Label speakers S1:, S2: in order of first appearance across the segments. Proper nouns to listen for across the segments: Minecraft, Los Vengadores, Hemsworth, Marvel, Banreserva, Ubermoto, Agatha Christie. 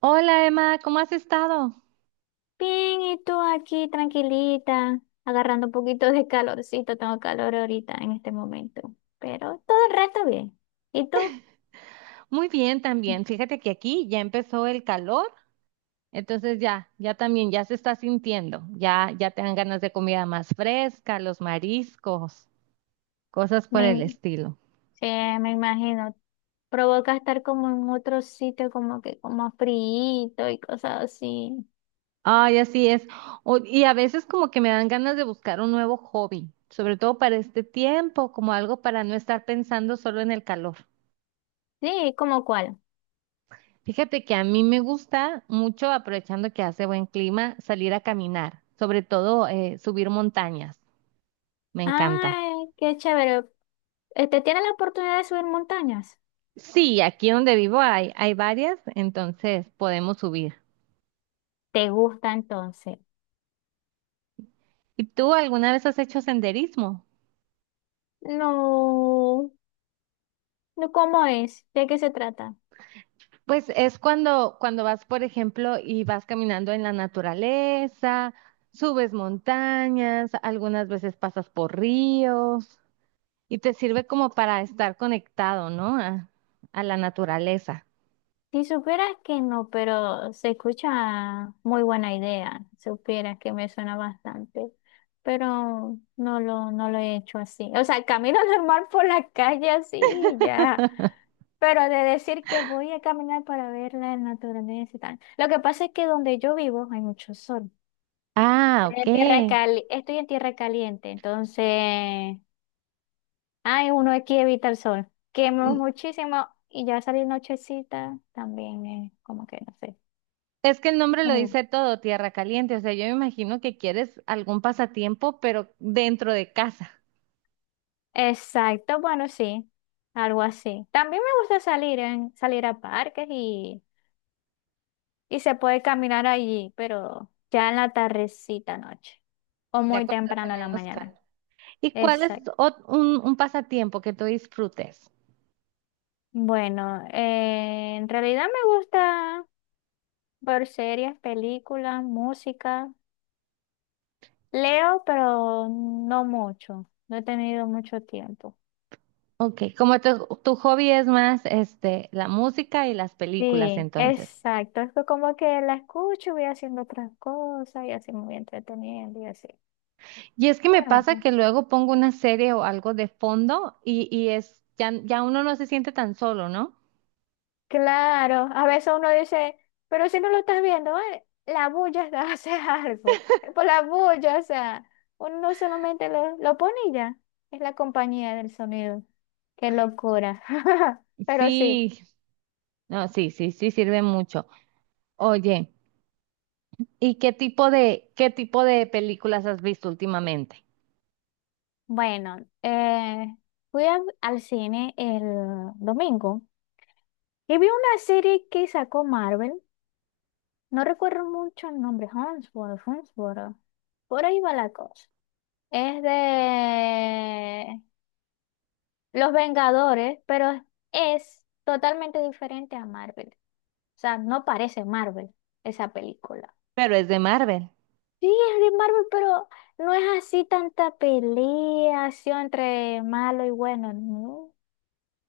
S1: Hola Emma, ¿cómo has estado?
S2: Bien, ¿y tú aquí tranquilita, agarrando un poquito de calorcito? Tengo calor ahorita en este momento, pero todo el resto bien. ¿Y tú?
S1: Muy bien también. Fíjate que aquí ya empezó el calor, entonces ya también, ya se está sintiendo. Ya, ya te dan ganas de comida más fresca, los mariscos, cosas por
S2: Me,
S1: el
S2: im-
S1: estilo.
S2: sí, me imagino, provoca estar como en otro sitio, como que como frío y cosas así.
S1: Ay, así es. Y a veces como que me dan ganas de buscar un nuevo hobby, sobre todo para este tiempo, como algo para no estar pensando solo en el calor.
S2: Sí, ¿como cuál?
S1: Fíjate que a mí me gusta mucho, aprovechando que hace buen clima, salir a caminar, sobre todo subir montañas. Me encanta.
S2: Ay, qué chévere. Este, ¿tienes la oportunidad de subir montañas?
S1: Sí, aquí donde vivo hay varias, entonces podemos subir.
S2: ¿Te gusta entonces?
S1: ¿Y tú alguna vez has hecho senderismo?
S2: No, no, ¿cómo es? ¿De qué se trata?
S1: Pues es cuando, cuando vas, por ejemplo, y vas caminando en la naturaleza, subes montañas, algunas veces pasas por ríos y te sirve como para estar conectado, ¿no? A la naturaleza.
S2: Si supieras que no, pero se escucha muy buena idea, supieras que me suena bastante, pero no lo he hecho así. O sea, camino normal por la calle así, y ya, pero de decir que voy a caminar para ver la naturaleza y tal. Lo que pasa es que donde yo vivo hay mucho sol.
S1: Ah, ok.
S2: Estoy en tierra caliente, entonces, ay, uno aquí evita el sol. Quemo
S1: N-
S2: muchísimo y ya salir nochecita también es como que no
S1: Es que el nombre
S2: sé.
S1: lo dice todo, tierra caliente. O sea, yo me imagino que quieres algún pasatiempo, pero dentro de casa,
S2: Exacto, bueno, sí, algo así. También me gusta salir a parques y se puede caminar allí, pero ya en la tardecita noche o
S1: de
S2: muy
S1: acuérdate
S2: temprano en la
S1: menos
S2: mañana.
S1: calor. ¿Y cuál es
S2: Exacto.
S1: un pasatiempo que tú disfrutes?
S2: Bueno, en realidad me gusta ver series, películas, música. Leo, pero no mucho. No he tenido mucho tiempo.
S1: Ok, como tu hobby es más este, la música y las películas,
S2: Sí,
S1: entonces.
S2: exacto. Es que como que la escucho, voy haciendo otras cosas y así me voy entreteniendo y así.
S1: Y es que
S2: Me
S1: me pasa
S2: gusta.
S1: que luego pongo una serie o algo de fondo y es, ya uno no se siente tan solo, ¿no?
S2: Claro, a veces uno dice, pero si no lo estás viendo, la bulla hace algo. Es por la bulla, o sea, uno no solamente lo pone y ya. Es la compañía del sonido. Qué locura. Pero sí,
S1: Sí, no, sí, sí, sí sirve mucho. Oye. ¿Y qué tipo de películas has visto últimamente?
S2: bueno, eh, al cine el domingo y vi una serie que sacó Marvel. No recuerdo mucho el nombre, Hemsworth. Por ahí va la cosa. Es de Los Vengadores, pero es totalmente diferente a Marvel. O sea, no parece Marvel esa película.
S1: Pero es de Marvel.
S2: Sí, es de Marvel, pero no es así tanta pelea así entre malo y bueno, no.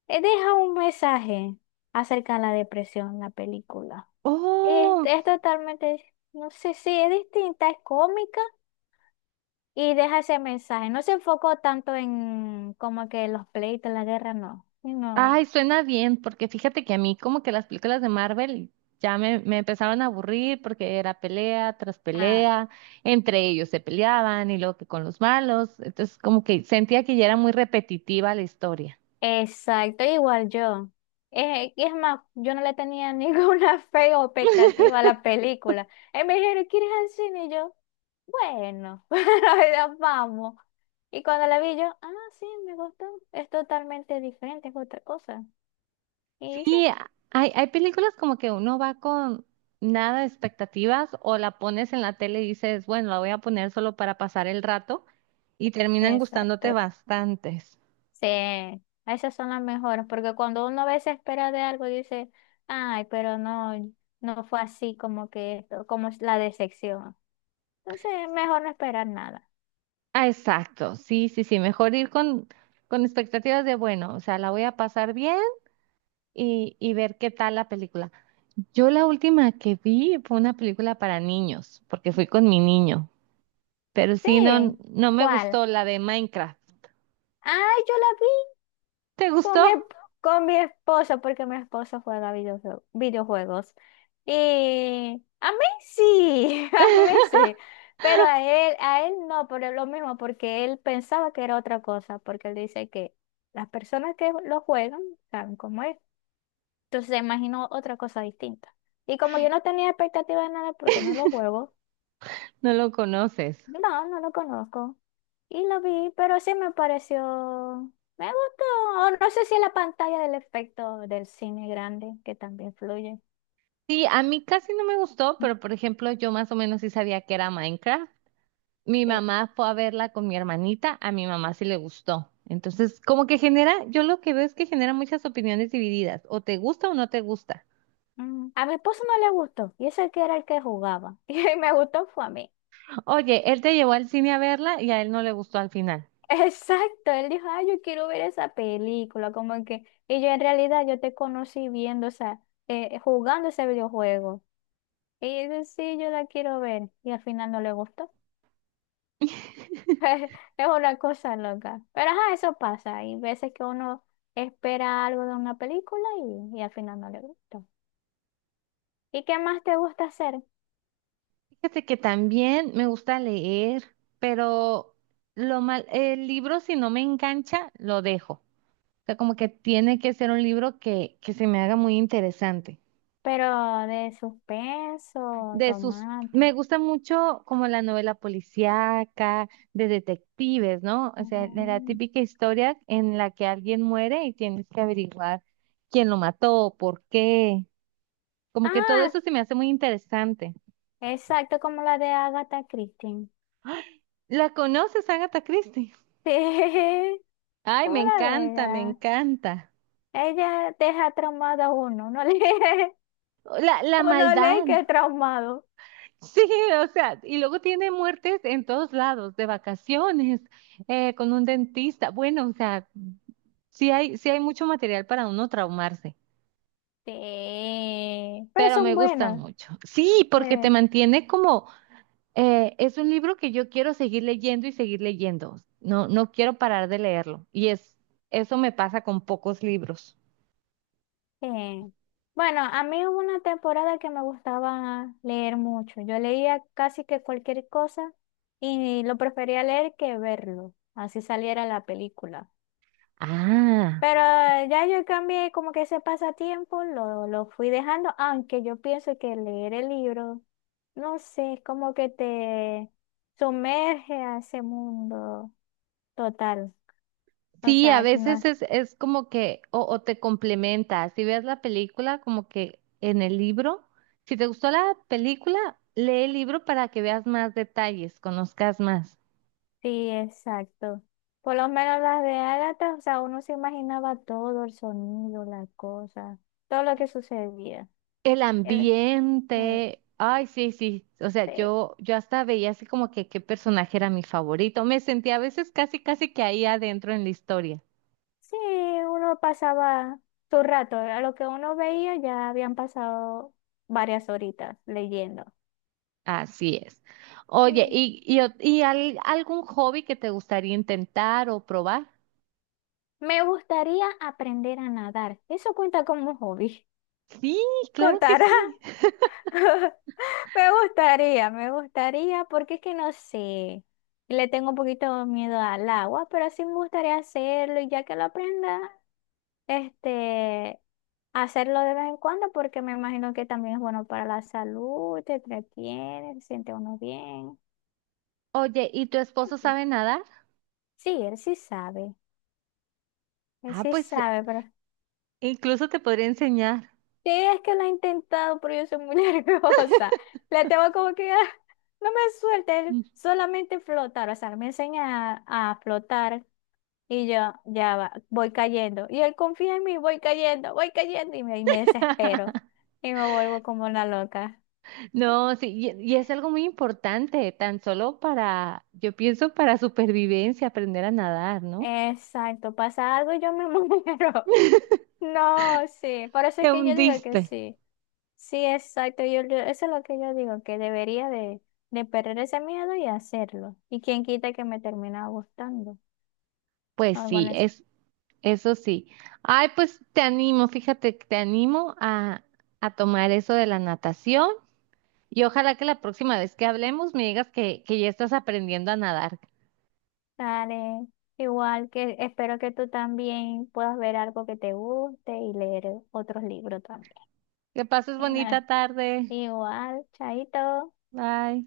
S2: Deja un mensaje acerca de la depresión, la película. Es,
S1: Oh,
S2: es totalmente, no sé si es distinta, es cómica y deja ese mensaje. No se enfocó tanto en como que los pleitos, la guerra, no,
S1: ay,
S2: sino
S1: suena bien, porque fíjate que a mí como que las películas de Marvel ya me empezaron a aburrir porque era pelea tras
S2: ah.
S1: pelea, entre ellos se peleaban y luego que con los malos, entonces como que sentía que ya era muy repetitiva la historia.
S2: Exacto, igual yo. Es más, yo no le tenía ninguna fe o expectativa a la película. Y me dijeron, ¿quieres ir al cine? Y yo, bueno, ya vamos. Y cuando la vi yo, ah, sí, me gustó. Es totalmente diferente, es otra cosa. Y sí,
S1: Sí, hay, hay películas como que uno va con nada de expectativas o la pones en la tele y dices, bueno, la voy a poner solo para pasar el rato y terminan gustándote
S2: exacto.
S1: bastantes.
S2: Sí, esas son las mejores, porque cuando uno a veces espera de algo, dice, ay, pero no, no fue así como que esto, como es la decepción. Entonces, mejor no esperar nada.
S1: Ah, exacto, sí, sí, sí, mejor ir con expectativas de, bueno, o sea, la voy a pasar bien y ver qué tal la película. Yo la última que vi fue una película para niños, porque fui con mi niño, pero sí, no,
S2: Sí,
S1: no me
S2: ¿cuál?
S1: gustó la de Minecraft.
S2: Ah, yo la vi
S1: ¿Te
S2: con mi,
S1: gustó?
S2: esp- con mi esposo, porque mi esposo juega videojuegos. Y a mí sí, a mí sí, pero a él no, por lo mismo, porque él pensaba que era otra cosa, porque él dice que las personas que lo juegan saben cómo es. Entonces se imaginó otra cosa distinta. Y como yo no tenía expectativa de nada porque no lo juego,
S1: No lo conoces.
S2: no, no lo conozco. Y lo vi, pero sí me pareció, me gustó. O no sé si es la pantalla del efecto del cine grande que también influye.
S1: Sí, a mí casi no me gustó, pero por ejemplo, yo más o menos sí sabía que era Minecraft. Mi
S2: Sí.
S1: mamá fue a verla con mi hermanita, a mi mamá sí le gustó. Entonces, como que genera, yo lo que veo es que genera muchas opiniones divididas, o te gusta o no te gusta.
S2: Mm, a mi esposo no le gustó, y ese que era el que jugaba. Y me gustó fue a mí.
S1: Oye, él te llevó al cine a verla y a él no le gustó al final.
S2: Exacto, él dijo, ay, yo quiero ver esa película, como que, y yo en realidad yo te conocí viendo, o sea, jugando ese videojuego. Y yo, sí, yo la quiero ver, y al final no le gustó. Es una cosa loca. Pero ajá, eso pasa. Hay veces que uno espera algo de una película y al final no le gusta. ¿Y qué más te gusta hacer?
S1: Fíjate que también me gusta leer, pero lo mal, el libro si no me engancha, lo dejo. O sea, como que tiene que ser un libro que se me haga muy interesante.
S2: Pero de suspenso,
S1: De sus, me
S2: romántico.
S1: gusta mucho como la novela policíaca, de detectives, ¿no? O sea, de la
S2: Mm.
S1: típica historia en la que alguien muere y tienes que averiguar quién lo mató, por qué. Como que todo
S2: Ah,
S1: eso se me hace muy interesante.
S2: exacto, como la de Agatha Christie.
S1: ¿La conoces, Agatha Christie?
S2: Sí,
S1: Ay, me
S2: como la de
S1: encanta, me
S2: ella.
S1: encanta.
S2: Ella deja traumado a uno. Uno lee,
S1: La
S2: uno lee
S1: maldad.
S2: que es traumado.
S1: Sí, o sea, y luego tiene muertes en todos lados, de vacaciones, con un dentista. Bueno, o sea, sí hay, sí hay mucho material para uno traumarse,
S2: Sí, pero
S1: pero me
S2: son
S1: gustan
S2: buenas.
S1: mucho. Sí,
S2: Sí.
S1: porque te mantiene como, es un libro que yo quiero seguir leyendo y seguir leyendo. No, no quiero parar de leerlo. Y es, eso me pasa con pocos libros.
S2: Sí. Bueno, a mí hubo una temporada que me gustaba leer mucho. Yo leía casi que cualquier cosa y lo prefería leer que verlo, así saliera la película.
S1: Ah,
S2: Pero ya yo cambié como que ese pasatiempo, lo fui dejando, aunque yo pienso que leer el libro, no sé, es como que te sumerge a ese mundo total. O
S1: sí, a
S2: sea, no,
S1: veces es como que, o te complementa. Si ves la película, como que en el libro, si te gustó la película, lee el libro para que veas más detalles, conozcas más.
S2: sí, exacto. Por lo menos las de Agatha, o sea, uno se imaginaba todo, el sonido, la cosa, todo lo que sucedía.
S1: El
S2: El- el-
S1: ambiente, ay, sí, sí, o
S2: sí,
S1: sea, yo hasta veía así como que qué personaje era mi favorito, me sentía a veces casi, casi que ahí adentro en la historia,
S2: sí, uno pasaba su rato, a lo que uno veía ya habían pasado varias horitas leyendo.
S1: así es.
S2: Sí.
S1: Oye, y, y algún hobby que te gustaría intentar o probar?
S2: Me gustaría aprender a nadar. Eso cuenta como hobby.
S1: Sí, claro que
S2: ¿Contará?
S1: sí.
S2: Me gustaría, porque es que no sé, le tengo un poquito de miedo al agua, pero sí me gustaría hacerlo y ya que lo aprenda, este, hacerlo de vez en cuando, porque me imagino que también es bueno para la salud, te entretiene, se siente uno bien.
S1: Oye, ¿y tu esposo sabe nadar?
S2: Sí, él
S1: Ah,
S2: sí
S1: pues
S2: sabe, pero
S1: incluso te podría enseñar.
S2: sí es que lo ha intentado, pero yo soy muy nerviosa. Le tengo como que, "Ah, no me suelte, él solamente flotar, o sea, me enseña a flotar. Y yo, ya va, voy cayendo. Y él confía en mí, voy cayendo, voy cayendo. Y me desespero. Y me vuelvo como una loca.
S1: No, sí, y es algo muy importante, tan solo para, yo pienso para supervivencia, aprender a nadar, ¿no?
S2: Exacto, pasa algo y yo me muero. No, sí. Por eso es
S1: Te
S2: que yo digo que
S1: hundiste.
S2: sí. Sí, exacto. Yo, eso es lo que yo digo, que debería de perder ese miedo y hacerlo. Y quién quita que me termina gustando.
S1: Pues
S2: Algo
S1: sí,
S2: necesario.
S1: es, eso sí. Ay, pues te animo, fíjate, que te animo a tomar eso de la natación y ojalá que la próxima vez que hablemos me digas que ya estás aprendiendo a nadar.
S2: Igual que espero que tú también puedas ver algo que te guste y leer otros libros también.
S1: Que pases bonita
S2: Bueno,
S1: tarde.
S2: igual, chaito.
S1: Bye.